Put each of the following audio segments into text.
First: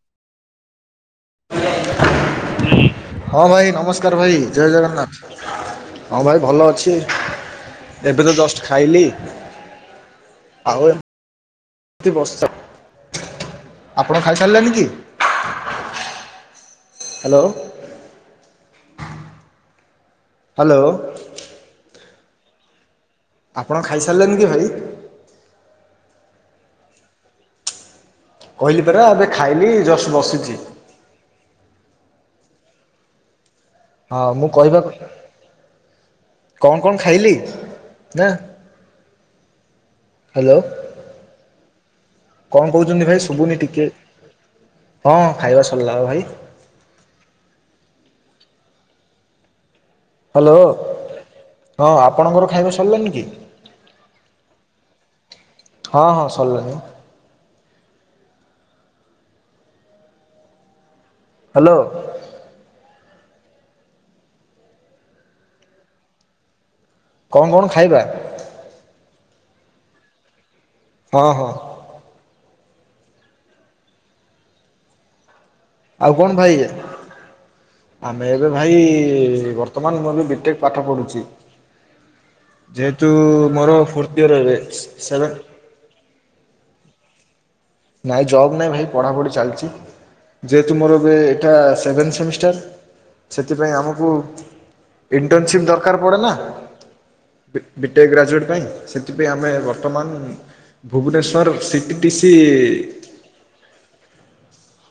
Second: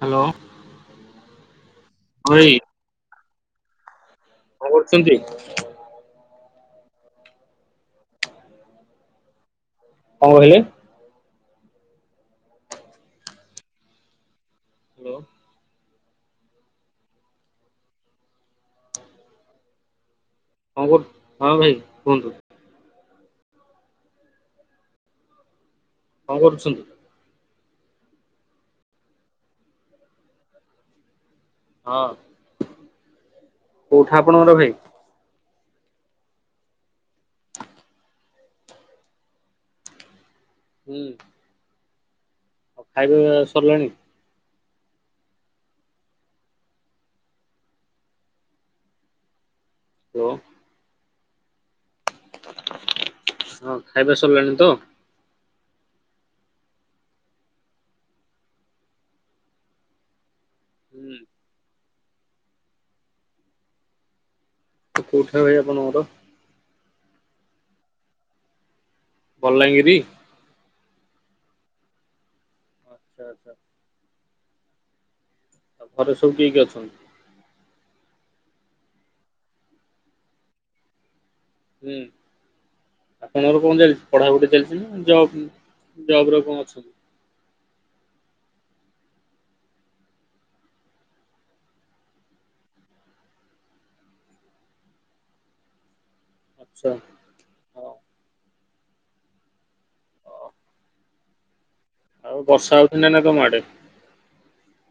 Hello ହଁ ଭାଇ। ହଁ ଭାଇ ନମସ୍କାର ଭାଇ କଣ ଜୟ କରୁଛନ୍ତି? ଜଗନ୍ନାଥ। ହଁ ଭାଇ ଭଲ ଅଛି ଏବେ ତ ଜଷ୍ଟ ଖାଇଲି। କଣ କହିଲେ? ଆଉ ଏମିତି ବସିଚି। ଆପଣ ଖାଇସାରିଲେଣିି କି? Hello hello. କଣ କରୁଚୁ ହଁ ଭାଇ କୁହନ୍ତୁ। ଆପଣ ଖାଇସାରିଲେଣି କି ଭାଇ? କଣ କରୁଛନ୍ତି? କହିଲି ପରା ଏବେ ଖାଇଲି ଜଷ୍ଟ ବସିଛି। ହଁ। କୋଉଠା ହଁ ମୁଁ ଆପଣଙ୍କର ଭାଇ? କହିବାକଥା କଣ କଣ ଖାଇଲି ନା ହାଲୋ। ହୁଁ। କଣ ଆଉ କହୁଛନ୍ତି ଖାଇବା ଭାଇ ଶୁଭୁନି ଟିକେ ସରିଲାଣି? ହଁ ଖାଇବା ସରିଲା ଭାଇ। ହ୍ୟାଲୋ ହ୍ୟାଲୋ ହଁ ଆପଣଙ୍କର ଖାଇବା ସରିଲାଣିି କି? ହଁ ଖାଇବା ସରିଲାଣି ତ? ହଁ ହଁ ଶରିଲାଣି। ହୁଁ। ହାଲୋ। କୋଉଠି ଭ ଆପଣଙ୍କ ଘର କଣ କଣ ଖାଇବା? ବଲାଙ୍ଗିର? ହଁ ହଁ। ଆଚ୍ଛା ଆଚ୍ଛା। ଘରେ ଆଉ ସବୁ କଣ କିଏ କିଏ ଭାଇ? ଅଛନ୍ତି? ଆମେ ଏବେ ଭାଇ ବର୍ତ୍ତମାନ ମୁଁ ଏବେ ବିଟେକ୍ ପାଠ ପଢୁଛି। ହୁଁ ଯେହେତୁ ଆପଣଙ୍କର କଣ ମୋର ଚାଲିଛି ଫୋରତ ଇଅର ଏବେ। ୟା ପରେ କଣ ଅଛି? ନାଇଁ ଜବ୍ ନାହିଁ ଭାଇ ପଢ଼ାପଢ଼ି ଚାଲିଛି। ଯେହେତୁ ମୋର ଏବେ ଏଟା ସେଭେନ୍ ସେମିଷ୍ଟାର ସେଥିପାଇଁ ଆମକୁ ଇଣ୍ଟନସିପ୍ ଦରକାର ପଡ଼େ ନା? ଆଚ୍ଛା। ହଁ ବିଟେ ଗ୍ରାଜୁଏଟ୍ ପାଇଁ ସେଥିପାଇଁ ଆମେ ବର୍ତ୍ତମାନ ଭୁବନେଶ୍ୱର ଡି ସି ଆଉ ବର୍ଷା ହଉଛି ନା ନା ତମ ଆଡେ?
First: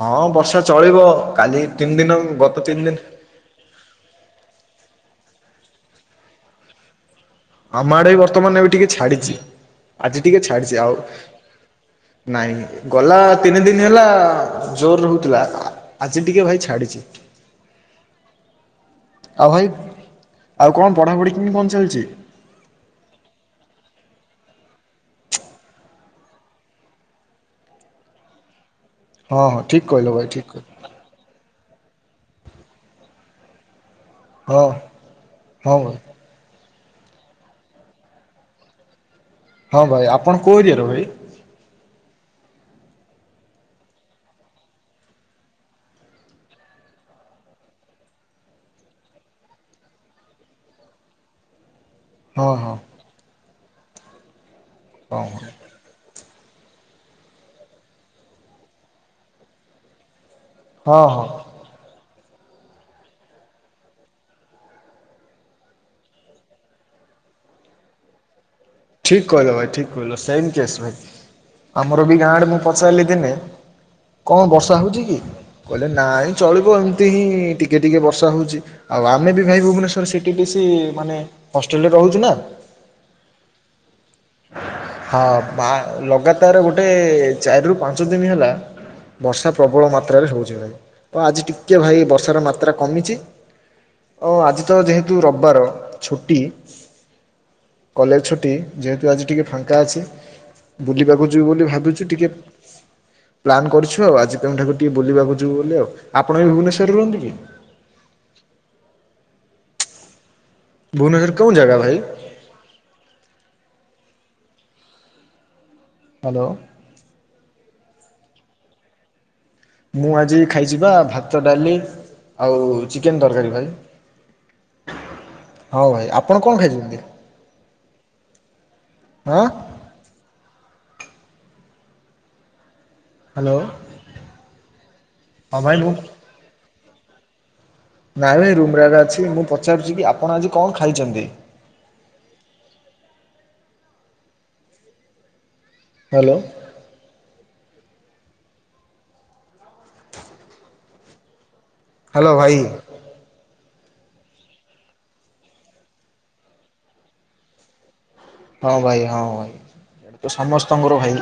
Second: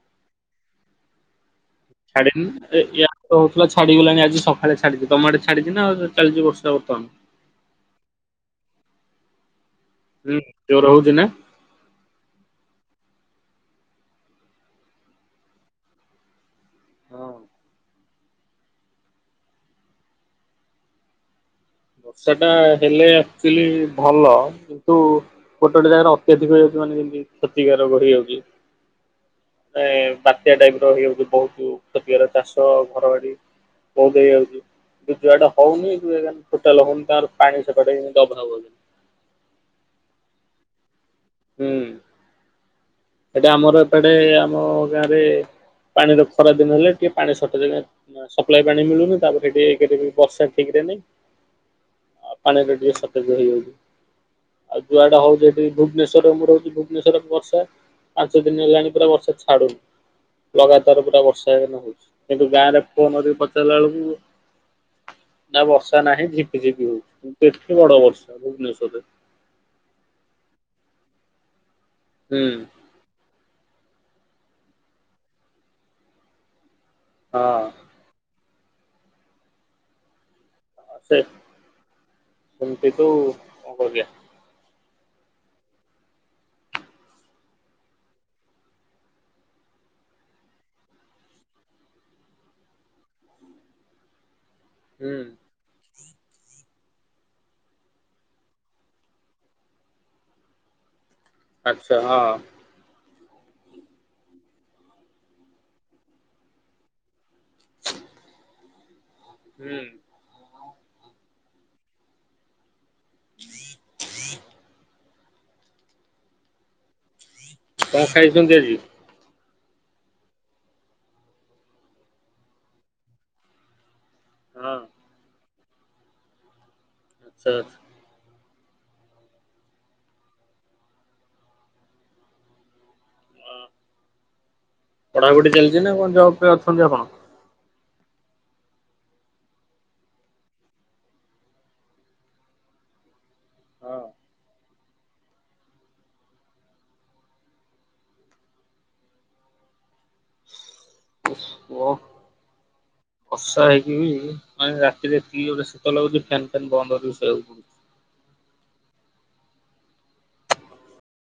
ହଁ ବର୍ଷା ଚଳିବ କାଲି ତିନି ଦିନ ଛାଡିନି। ଗତ ତିନି ଦିନ ତ ହୋଉଥୁଲା ଛାଡ଼ି ଗଲାଣି ଆଜି ସଖାଳେ ଛାଡ଼ିଚି ତମ ଆଡ଼େ ଛାଡି଼ଚି ନା ଆଉ ଚାଲିଚି ବର୍ଷା ବର୍ତ୍ତମାନ? ଆମ ଆଡ଼େ ବି ବର୍ତ୍ତମାନ ଏବେ ଟିକେ ଛାଡି଼ଚି ଆଜି ହୁଁ ଟିକେ ଛାଡି଼ଚି ଜୋର ଆଉ ହଉଛି ନା? ନାହିଁ ‌। ଗଲା ତିନି ଦିନ୍ ହେଲା ଜୋର୍ ହୋଉଥୁଲା ଆ ଆଜି ଟିକେ ଭାଇ ଛାଡି଼ଚି। ହଁ। ଆଉ ଭାଇ ଆଉ କଣ ପଢ଼ାପଢି କେମିତି କଣ ଚାଲଚି? ସେଟା ହେଲେ ଆକ୍ଚୁଲି ଭଲ କିନ୍ତୁ ଗୋଟ ଗୋଟେ ଜାଗାରେ ଅତ୍ୟାଧିକ ହେଇଯାଉଛି ମାନେ ଯେମିତି କ୍ଷତିକାରକ ହେଇଯାଉଚି। ହଁ ହଁ ଠିକ ନେ କହିଲ ଭାଇ ଠିକ ବାତ୍ୟା କହିଲ ଟାଇପ୍ ର ହେଇଯାଉଚି ବହୁତ କ୍ଷତିକାର ଚାଷ ଘର ବାଡ଼ି। ବୋହୁତ ହେଇଯାଉଚି ହଁ ଯେ ଯୁଆଡ଼େ ହଁ ହଉନି ଭାଇ ତୁ ଏ ଗାନ୍ ଟୋଟାଲ୍ ହଉନି ତାଙ୍କର ପାଣି ସେପଟେ ଇଁ ଅଭାବ ହଉଚନ୍ତି। ହଁ ଭାଇ ଆପଣ କୋଉ ଏରିଆର ଭାଇ? ଉଁ ଏଟା ଆମର ଏପଟେ ଆମ ଗାଁରେ ପାଣିର ଖରା ଦିନ ହେଲେ ଟିକେ ପାଣି ସଟେଜ୍ କାଇଁ ନାଁ ସପ୍ଲାାଏ ପାଣି ମିଳୁନି ତାପରେ ହେଠି କେତେ ବି ବର୍ଷା ଠିକରେ ନାଇଁ। ଆ ହଁ ପାଣିର ହଁ ଟିକେ ସଟେଜ୍ ହେଇଯାଉଚି ଆଉ ଯୁଆଡ଼େ ହଁ ହଉ ହଁ। ଯଦି ଭୁବନେଶ୍ୱରର ମୁଁ ରହୁଚି ଭୁବନେଶ୍ୱର ବର୍ଷା ପାଞ୍ଚ ଦିନ ହେଲାଣି ପୁରା ବର୍ଷା ଛାଡ଼ୁନି। ହଁ ଲଗାତାର ପୁରା ହଁ ବର୍ଷା ଏବେ ନା ହଉଚି କିନ୍ତୁ ଗାଁରେ ଫୋନ୍ ରେ ପଚାରଲା ଅଳୁକୁ ନାଁ ବର୍ଷା ନାହିଁ ଝିପି ଝିପି ହୋଉଚି କିନ୍ତୁ ଏଠି ବଡ଼ ବର୍ଷା ଭୁବନେଶ୍ଵରରେ। ଠିକ୍ କହିଲ ଭାଇ ଠିକ୍ କହିଲ ସେମ୍ କେସ୍ ଭାଇ ଆମର ବି ଗାଁ ହୁଁ ଆଡ଼େ ମୁଁ ପଚାରଲି ଦିନେ କଁ ବର୍ଷା ହୋଉଚି କି କଇଲେ ନାଇଁ ଚଳିବ ଏମତି ହିଁ ହଁ ଟିକେ ଟିକେ ବର୍ଷା ହୋଉଚି। ଆଉ ଆମେ ବି ଭାଇ ଭୁବନେଶ୍ୱର ସିଟି ଡି ସି ମାନେ ହଷ୍ଟେଲ୍ ରେ ରହୁଚୁ ନା। ଏମତି ତୁ କଁ କରିବା? ହଁ ବା ଲଗାତର ଗୋଟେ ଚାରିରୁ ପାଞ୍ଚ ଦିନ ହେଲା ବର୍ଷା ପ୍ରବଳ ମାତ୍ରାରେ ହୋଉଚି ନାଁ କଁ? ତ ଆଜି ଟିକେ ଭାଇ ବର୍ଷାର ମାତ୍ରା କମିଚି ଅ ଆଜି ତ ଯେହେତୁ ହୁଁ ରବାର ଛୁଟି କଲେଜ୍ ଛୁଟି ଯେହେତୁ ଆଜି ଟିକେ ଫାଙ୍କା ଅଛି ବୁଲିବାକୁ ଯିବୁ ବୋଲି ଆଚ୍ଛା ଭାବୁଚୁ ହଁ ଟିକେ ପ୍ଲାନ୍ କରିଛୁ ଆଉ ଆଜି କେଉଁଠାକୁ ଟିକେ ବୁଲିବାକୁ ଯିବୁ ବୋଲି ଆଉ। ଆପଣ ବି ଭୁବନେଶ୍ୱରରେ ରୁହନ୍ତି କି? ହୁଁ। ଭୁବନେଶ୍ୱର କୋଉଁ ଜାଗା ଭାଇ? ଜ ଜ ହାଲୋ। କଁ ଖାଇଛନ୍ତି ଆଜି? ମୁଁ ଆଜି ଖାଇଚି ପା ଭାତ ଡାଲି ଆଉ ଚିକେନ୍ ତରକାରୀ ଭାଇ। ହଁ। ହଁ ଭାଇ ଆପଣ କଁ ଖାଇଛନ୍ତି? ଆଚ୍ଛା ଆଚ୍ଛ୍ ଅଁ? ହାଲୋ। ପଢ଼ାପଢି ଚାଲିଚି ନାଁ କଣ ଜବ୍ ପାଇ ଅଛନ୍ତି ଆପଣ? ନାଇଁ ଭାଇ ରୁମ୍ ରେ ଆଗା ଅଛି ମୁଁ ପଚାରୁଚି କି ଆପଣ ଆଜି କଁ ଖାଇଛନ୍ତି। ହଁ। ହ୍ୟାଲୋ। କୁକ। ହାଲୋ ଭାଇ। ବର୍ଷା ହେଇକି ବି ମାନେ ରାତିରେ ଏତିକି ଗୋଟେ ଶୀତ ଲାଗୁଚି ଫ୍ୟାନ୍ ଫ୍ୟାନ୍ ବନ୍ଦ କରି ଶୋଇବାକୁ ପଡ଼ୁ ହଁ ଭାଇ ହଁ ଭାଇ ଏମତି ସମସ୍ତଙ୍କର ଭାଇ।